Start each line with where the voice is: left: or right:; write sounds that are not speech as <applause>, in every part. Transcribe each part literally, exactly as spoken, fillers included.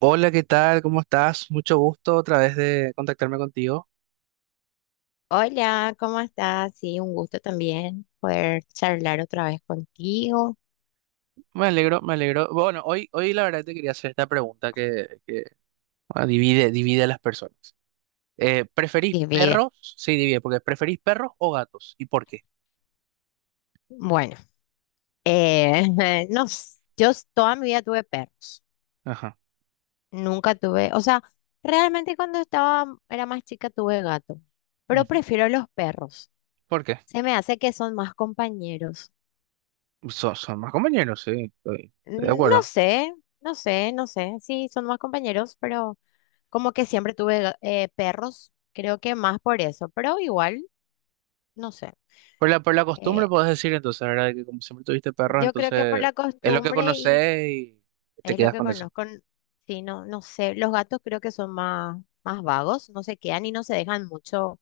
right: Hola, ¿qué tal? ¿Cómo estás? Mucho gusto otra vez de contactarme contigo.
left: Hola, ¿cómo estás? Sí, un gusto también poder charlar otra vez contigo.
right: Me alegro, me alegro. Bueno, hoy, hoy la verdad te quería hacer esta pregunta que, que, ah, divide, divide a las personas. Eh, ¿preferís
left: Divide.
right: perros? Sí, divide, porque ¿preferís perros o gatos? ¿Y por qué?
left: Bueno, eh, <laughs> no, s- yo s- toda mi vida tuve perros.
right: Ajá.
left: Nunca tuve, o sea, realmente cuando estaba, era más chica tuve gato, pero
right: Ujú.
left: prefiero los perros.
right: ¿Por qué?
left: Se me hace que son más compañeros.
right: Son, son más compañeros, sí, estoy, estoy de
left: N- No
right: acuerdo.
left: sé, no sé, no sé. Sí, son más compañeros, pero como que siempre tuve ga- eh, perros, creo que más por eso, pero igual, no sé.
right: Por la, por la costumbre
left: eh,
right: podés decir entonces, ¿verdad? Que como siempre tuviste perros,
left: Yo creo que por
right: entonces
left: la
right: es lo que
left: costumbre y
right: conocés y te
left: es lo
right: quedas
left: que
right: con eso.
left: conozco, n- sí, no, no sé, los gatos creo que son más, más vagos, no se quedan y no se dejan mucho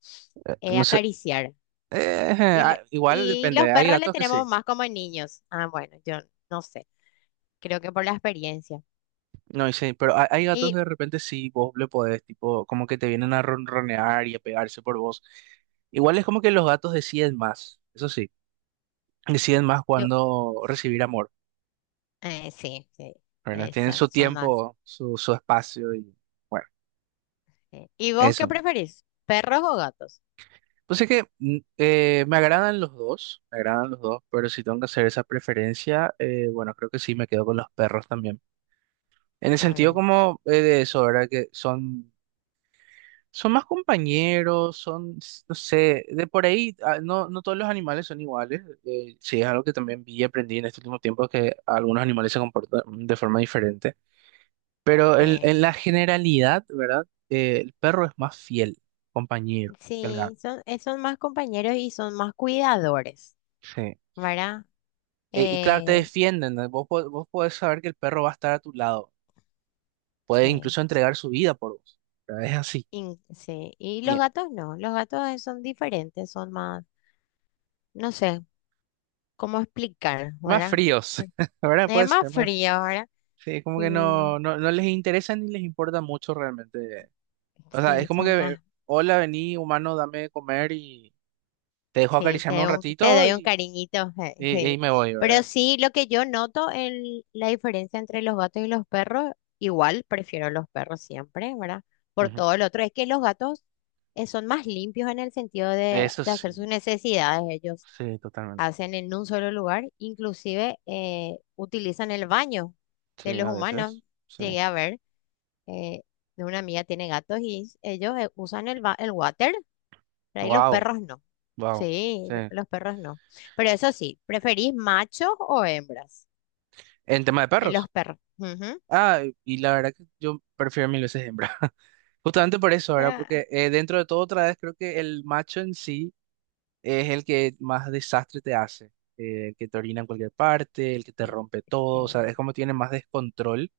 left: eh,
right: No sé,
left: acariciar.
right: eh,
left: Y, lo-
right: ah, igual
left: y los
right: depende, hay
left: perros le
right: gatos que
left: tenemos
right: sí.
left: más como niños. Ah, bueno, yo no sé, creo que por la experiencia.
right: No, y sí, pero hay, hay gatos
left: Y
right: que de repente sí, vos le podés, tipo, como que te vienen a ronronear y a pegarse por vos. Igual es como que los gatos deciden más, eso sí, deciden más
left: yo,
right: cuando recibir amor,
left: eh, sí, sí,
right: ¿verdad? Tienen
left: esa-
right: su
left: son más.
right: tiempo, su, su espacio y bueno,
left: eh. ¿Y vos qué
right: eso.
left: preferís? ¿Perros o gatos?
right: Pues es que mm, eh, me agradan los dos, me agradan los dos, pero si tengo que hacer esa preferencia, eh, bueno, creo que sí, me quedo con los perros también. En el sentido
left: También.
right: como eh, de eso, ¿verdad? Que son son más compañeros, son, s- no sé, de por ahí, ah, no, no todos los animales son iguales. Eh, sí, es algo que también vi y aprendí en este último tiempo, que algunos animales se comportan de forma diferente. Pero el-
left: eh,
right: en la generalidad, ¿verdad? Eh, el perro es más fiel, compañero, que el
left: Sí,
right: gato.
left: son, eh, son más compañeros y son más cuidadores,
right: Sí.
left: ¿verdad?
right: E- y claro, te
left: Eh,
right: defienden, ¿no? Vos, po- vos podés saber que el perro va a estar a tu lado, puede
left: Sí,
right: incluso entregar su vida por vos. ¿Verdad? Es así.
left: in- sí. Y los
right: Y-
left: gatos no, los gatos eh, son diferentes, son más, no sé cómo explicar,
right: más
left: ¿verdad?
right: fríos,
left: Por-
right: <laughs> ¿verdad?
left: Es
right: Puede
left: más
right: ser más
left: frío, ¿verdad?
right: sí, es como que no,
left: Sí,
right: no, no les interesa ni les importa mucho realmente. O sea, es
left: sí,
right: como
left: son
right: que,
left: más,
right: hola, vení, humano, dame de comer y te dejo
left: sí, te
right: acariciarme un
left: doy un, te
right: ratito
left: doy un
right: y,
left: cariñito, <laughs> eh,
right: y, y
left: sí.
right: me voy,
left: Pero
right: ¿verdad?
left: sí, lo que yo noto, el, la diferencia entre los gatos y los perros, igual prefiero los perros siempre, ¿verdad? Por
right: Ujú.
left: todo lo otro, es que los gatos eh, son más limpios en el sentido de,
right: Eso
left: de hacer
right: sí,
left: sus necesidades ellos
right: sí, totalmente.
left: hacen en un solo lugar, inclusive eh, utilizan el baño
right: Sí,
left: de los
right: a
left: humanos.
right: veces, sí.
left: Llegué a ver, eh, de una amiga tiene gatos y ellos eh, usan el, ba- el water, pero ahí los
right: Wow,
left: perros no.
right: wow,
left: Sí, lo-
right: sí.
left: los perros no. Pero eso sí, ¿preferís machos o hembras
right: En tema de
left: en los
right: perros.
left: perros? Ujú.
right: Ah, y la verdad que yo prefiero mil veces hembra. <laughs> Justamente por eso, ¿verdad?
left: Ya.
right: Porque eh, dentro de todo, otra vez creo que el macho en sí. Es el que más desastre te hace, eh, el que te orina en cualquier parte, el que te
left: Pues,
right: rompe todo, o sea,
left: Eh,
right: es como tiene más descontrol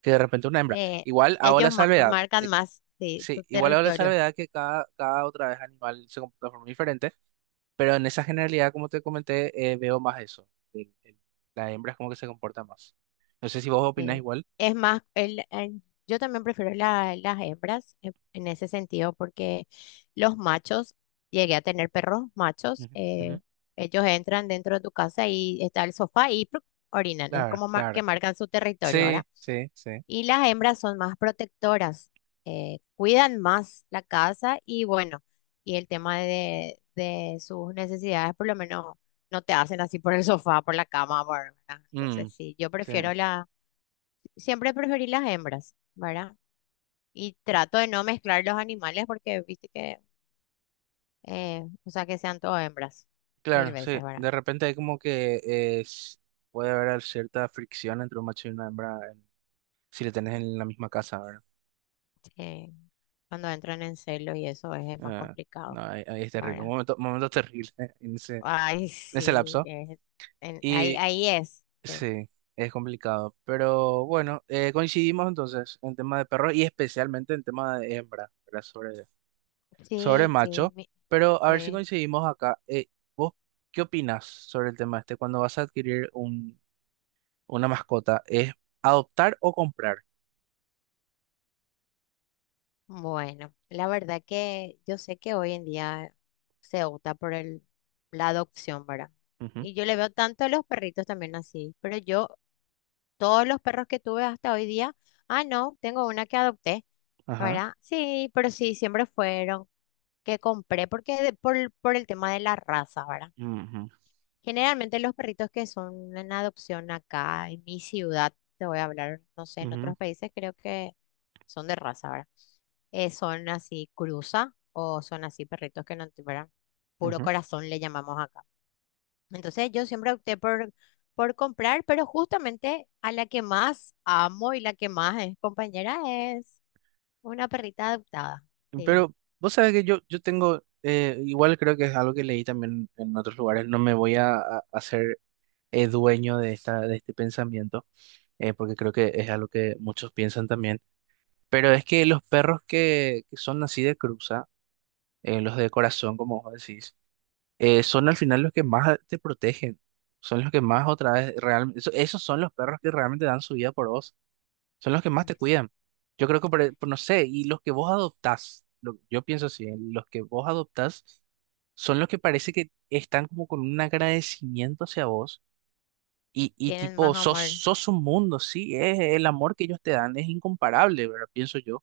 right: que de repente una hembra.
left: eh,
right: Igual hago la
left: Ellos ma-
right: salvedad,
left: marcan
right: de-
left: más sí,
right: sí,
left: su
right: igual hago la
left: territorio.
right: salvedad que cada, cada otra vez animal se comporta de forma diferente, pero en esa generalidad, como te comenté, eh, veo más eso, el- el- la hembra es como que se comporta más. No sé si vos opinás
left: Sí.
right: igual.
left: Es más, el, el- yo también prefiero la- las hembras en, en ese sentido porque los machos, llegué a tener perros machos,
right: Ujú, ujú.
left: eh, ellos entran dentro de tu casa y está el sofá y ¡pruc! Orinan, es
right: Claro,
left: como ma- que
right: claro.
left: marcan su territorio
right: Sí,
left: ahora.
right: sí, sí.
left: Y las hembras son más protectoras, eh, cuidan más la casa y bueno, y el tema de, de sus necesidades por lo menos no te hacen así por el sofá, por la cama, por- ¿verdad? Entonces
right: Mm,
left: sí, yo
right: sí.
left: prefiero siempre. Preferí las hembras, ¿verdad? Y trato de no mezclar los animales porque viste que, eh, o sea, que sean todo hembras, mil
right: Claro, sí.
left: veces, ¿verdad?
right: De repente hay como que eh, s- puede haber cierta fricción entre un macho y una hembra en- si le tenés en la misma casa, ¿verdad?
left: Eh, cuando entran en celo y eso es, eh, más
right: Ah, no,
left: complicado,
right: ahí, ahí es terrible. Un
left: ¿verdad?
right: momento, momento terrible <laughs> en ese, en
left: Ay,
right: ese
left: sí,
right: lapso.
left: es- en- ahí,
right: Y
left: ahí es. Sí,
right: sí, es complicado. Pero bueno, eh, coincidimos entonces en tema de perros y especialmente en tema de hembra, ¿verdad? Sobre, sobre
left: sí, sí,
right: macho.
left: mi-
right: Pero a ver si
left: sí.
right: coincidimos acá. Eh, ¿vos qué opinás sobre el tema este? Cuando vas a adquirir un, una mascota, ¿es adoptar o comprar?
left: Bueno, la verdad que yo sé que hoy en día se opta por el, la adopción, ¿verdad?
right: Ujú,
left: Y yo le veo tanto a los perritos también así, pero yo, todos los perros que tuve hasta hoy día, ah, no, tengo una que adopté,
right: ajá.
left: ¿verdad? Sí, pero sí, siempre fueron que compré, porque de- por, el- por el tema de la raza, ¿verdad?
right: Ujú,
left: Generalmente los perritos que son en adopción acá, en mi ciudad, te voy a hablar, no sé, en
right: ujú,
left: otros países creo que son de raza, ¿verdad? Eh, son así cruza o son así perritos que no, te- ¿verdad? Puro
right: ujú.
left: corazón le llamamos acá. Entonces yo siempre opté por, por comprar, pero justamente a la que más amo y la que más es compañera es una perrita adoptada. Sí,
right: Pero vos sabés que yo, yo tengo, eh, igual creo que es algo que leí también en otros lugares, no me voy a, a- a ser eh, dueño de esta, de este pensamiento, eh, porque creo que es algo que muchos piensan también, pero es que los perros que, que son así de cruza, eh, los de corazón, como vos decís, eh, son al final los que más te protegen, son los que más otra vez realmente, esos son los perros que realmente dan su vida por vos. Son los que más te
left: es-
right: cuidan. Yo creo que, por, e, por- no sé, y los que vos adoptás, lo- yo pienso así, ¿eh? Los que vos adoptás son los que parece que están como con un agradecimiento hacia vos y, y
left: tienen
right: tipo,
left: más
right: sos,
left: amor.
right: sos un mundo, sí, es el amor que ellos te dan, es incomparable, ¿verdad? Pienso yo.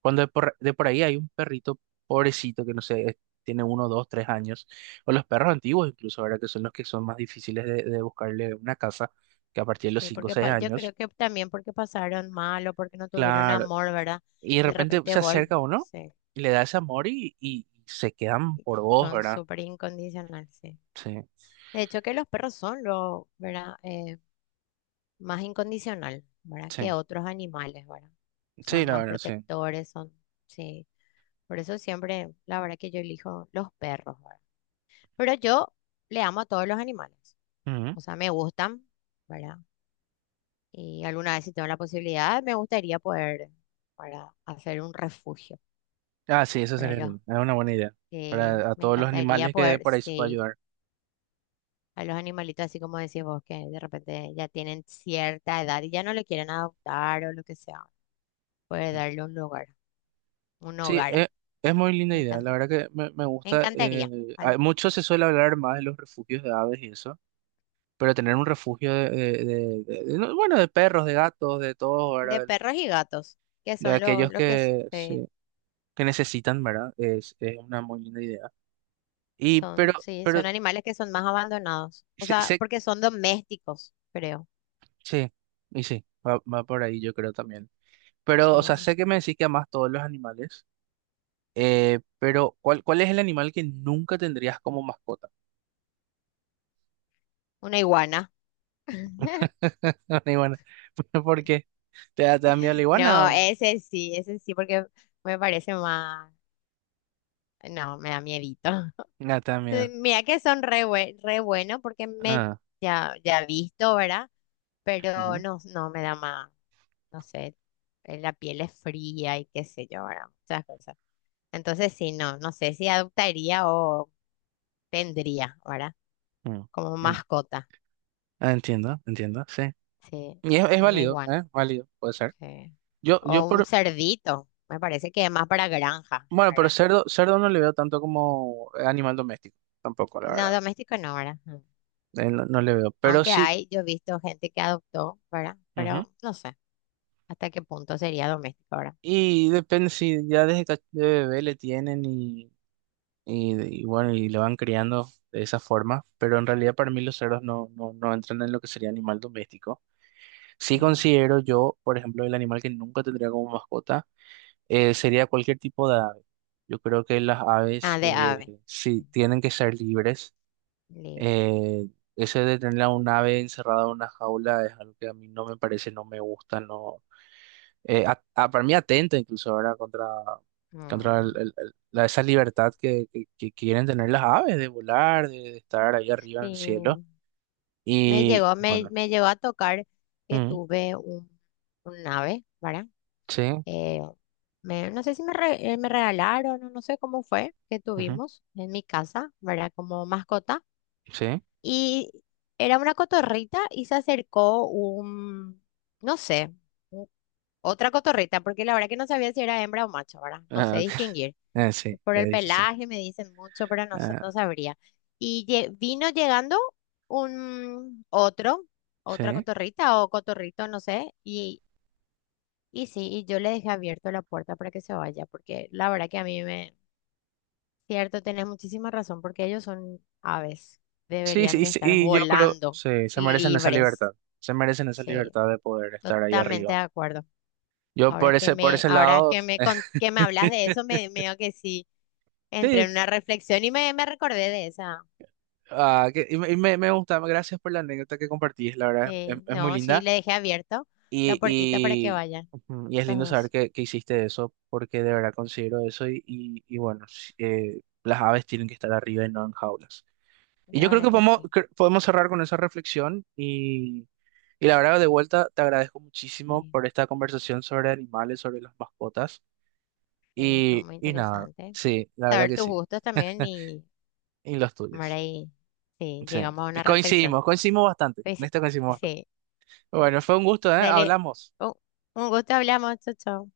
right: Cuando de por, de por ahí hay un perrito pobrecito que no sé, es- tiene uno, dos, tres años, o los perros antiguos incluso, ¿verdad? Que son los que son más difíciles de, de buscarle una casa, que a partir de los
left: Sí,
right: cinco o
left: porque
right: seis
left: pa- yo creo
right: años.
left: que también porque pasaron mal o porque no tuvieron
right: Claro.
left: amor, ¿verdad?
right: Y de
left: De
right: repente
left: repente
right: se
left: vol,
right: acerca uno
left: sí,
right: y le da ese amor y, y se quedan por vos,
left: son
right: ¿verdad?
left: súper incondicionales, sí.
right: Sí,
left: De hecho que los perros son lo, ¿verdad? Eh, más incondicional, ¿verdad? Que
right: sí,
left: otros animales, ¿verdad?
right: sí,
left: Son
right: la
left: más
right: verdad, sí.
left: protectores, son, sí. Por eso siempre, la verdad que yo elijo los perros, ¿verdad? Pero yo le amo a todos los animales,
right: Ujú.
left: o sea, me gustan, ¿verdad? Y alguna vez si tengo la posibilidad, me gustaría poder, para hacer un refugio
right: Ah, sí, eso
left: para
right: sería
left: los,
right: lindo. Es una buena idea
left: eh,
right: para a
left: me
right: todos los
left: encantaría
right: animales que
left: poder,
right: por ahí se puede
left: sí,
right: ayudar.
left: a los animalitos, así como decís vos, que de repente ya tienen cierta edad y ya no le quieren adoptar o lo que sea, poder
right: Sí,
left: darle un lugar. Un
right: sí,
left: hogar.
right: es, es muy linda
left: Me
right: idea. La
left: encanta.
right: verdad que me, me
left: Me
right: gusta.
left: encantaría.
right: Eh, hay-
left: Al-
right: mucho se suele hablar más de los refugios de aves y eso, pero tener un refugio de, de- de- de- de- no, bueno, de perros, de gatos, de todos,
left: De
right: ¿verdad? De,
left: perros y gatos, que
right: de
left: son los,
right: aquellos
left: los que
right: que,
left: se-
right: sí, que necesitan, ¿verdad? Es, es una muy linda idea. Y
left: son,
right: pero,
left: sí, son
right: pero,
left: animales que son más abandonados. O
right: sé,
left: sea,
right: sé-
left: porque son domésticos, creo.
right: sí, y sí, va, va por ahí yo creo también. Pero, o sea,
left: Sí.
right: sé que me decís que amás todos los animales, eh, pero ¿cuál, cuál es el animal que nunca tendrías como mascota?
left: Una iguana. <laughs>
right: <laughs> Una iguana. <laughs> ¿Por qué? ¿Te da, te da miedo la iguana
left: No,
right: o...?
left: ese sí, ese sí, porque me parece más. No, me da miedito. <laughs>
right: No, te da
left: Sí,
right: miedo.
left: mira que son re, bue- re bueno porque me
right: Ah,
left: ya, ya he visto, ¿verdad? Pero
right: ujú,
left: no, no me da más, no sé, eh, la piel es fría y qué sé yo, ¿verdad? Muchas cosas. Entonces, sí, no, no sé si adoptaría o tendría, ¿verdad?
right: mm.
left: Como
right: En-
left: mascota,
right: ah, entiendo, entiendo, sí.
left: sí,
right: Y es, es
left: una
right: válido,
left: iguana,
right: ¿eh? Válido, puede ser.
left: sí.
right: Yo, yo
left: O un
right: por...
left: cerdito, me parece que es más para granja,
right: Bueno, pero
left: ¿verdad?
right: cerdo, cerdo no le veo tanto como animal doméstico, tampoco, la
left: No,
right: verdad.
left: doméstico no, ¿verdad? Mm.
right: Eh, No, no le veo. Pero
left: Aunque
right: sí,
left: hay, yo he visto gente que adoptó, ¿verdad?
right: ujú.
left: Pero no sé hasta qué punto sería doméstico, ¿verdad?
right: Y depende si ya desde cach- de bebé le tienen y, y, y bueno, y le van criando de esa forma. Pero en realidad para mí los cerdos no, no, no entran en lo que sería animal doméstico. Sí
left: Mm.
right: considero yo, por ejemplo, el animal que nunca tendría como mascota eh, sería cualquier tipo de ave. Yo creo que las aves
left: Ah, de
right: eh,
left: ave.
right: sí tienen que ser libres.
left: Li-
right: Eh, ese de tener a un ave encerrada en una jaula es algo que a mí no me parece, no me gusta, no, eh, a- a- para mí atenta incluso, ¿verdad? Contra, contra
left: mm.
right: el- el- el- la, esa libertad que, que- que quieren tener las aves de volar, de, de estar ahí arriba
left: Sí,
right: en el cielo.
left: me
right: Y
left: llegó,
right: y
left: me,
right: bueno,
left: me llegó a tocar que
right: mm,
left: tuve un, un ave, ¿verdad?
right: sí,
left: Eh, Me, no sé si me, re- eh, me regalaron o no sé cómo fue que
right: ujú,
left: tuvimos en mi casa, ¿verdad? Como mascota.
right: sí,
left: Y era una cotorrita y se acercó un, no sé, u- otra cotorrita, porque la verdad que no sabía si era hembra o macho, ¿verdad? No sé
right: ah, ok, <laughs>
left: distinguir.
right: eh, sí,
left: Por el
right: es difícil.
left: pelaje me dicen mucho, pero no, sa- no
right: Ah,
left: sabría. Y lle- vino llegando un otro, otra
right: sí,
left: cotorrita o cotorrito, no sé, y y sí, y yo le dejé abierto la puerta para que se vaya, porque la verdad que a mí me... Cierto, tenés muchísima razón, porque ellos son aves,
right: sí,
left: deberían
right: sí,
left: de
right: sí,
left: estar
right: y yo creo,
left: volando,
right: sí, se merecen esa libertad,
left: libres.
right: se merecen esa
left: Sí,
right: libertad de poder estar ahí
left: totalmente de
right: arriba.
left: acuerdo.
right: Yo
left: Ahora
right: por
left: que
right: ese, por
left: me,
right: ese
left: ahora
right: lado,
left: que me, con-
right: <laughs>
left: Que me hablas de eso, me medio que sí, entré
right: sí,
left: en una reflexión y me, me recordé de esa.
right: ah, que- y, me, y me- me gusta, gracias por la anécdota que compartís, la verdad es es-
left: Sí,
right: es muy
left: no, sí,
right: linda.
left: le dejé abierto la
right: Y,
left: puertita para que
right: y,
left: vayan
right: ujú, y es
left: los
right: lindo saber
left: dos.
right: que, que hiciste eso, porque de verdad considero eso. Y, y, y bueno, s- eh, las aves tienen que estar arriba y no en jaulas. Y
left: La
right: yo creo
left: verdad
right: que
left: que
right: podemos,
left: sí.
right: cre- podemos cerrar con esa reflexión. Y, y la verdad, de vuelta, te agradezco muchísimo
left: Sí,
right: por esta conversación sobre animales, sobre las mascotas.
left: sí, estuvo
right: Y,
left: muy
right: y nada,
left: interesante.
right: sí, la verdad
left: Saber
right: que
left: tus
right: sí.
left: gustos también y...
right: Y los
left: Ahora
right: tuyos.
left: ahí, sí,
right: Sí,
left: llegamos a una reflexión.
right: coincidimos, coincidimos bastante. En
left: Pues,
right: esto coincidimos bastante.
left: sí,
right: Bueno, fue un gusto, ¿eh?
left: dale,
right: Hablamos.
left: un, un gusto hablamos, chao, chao.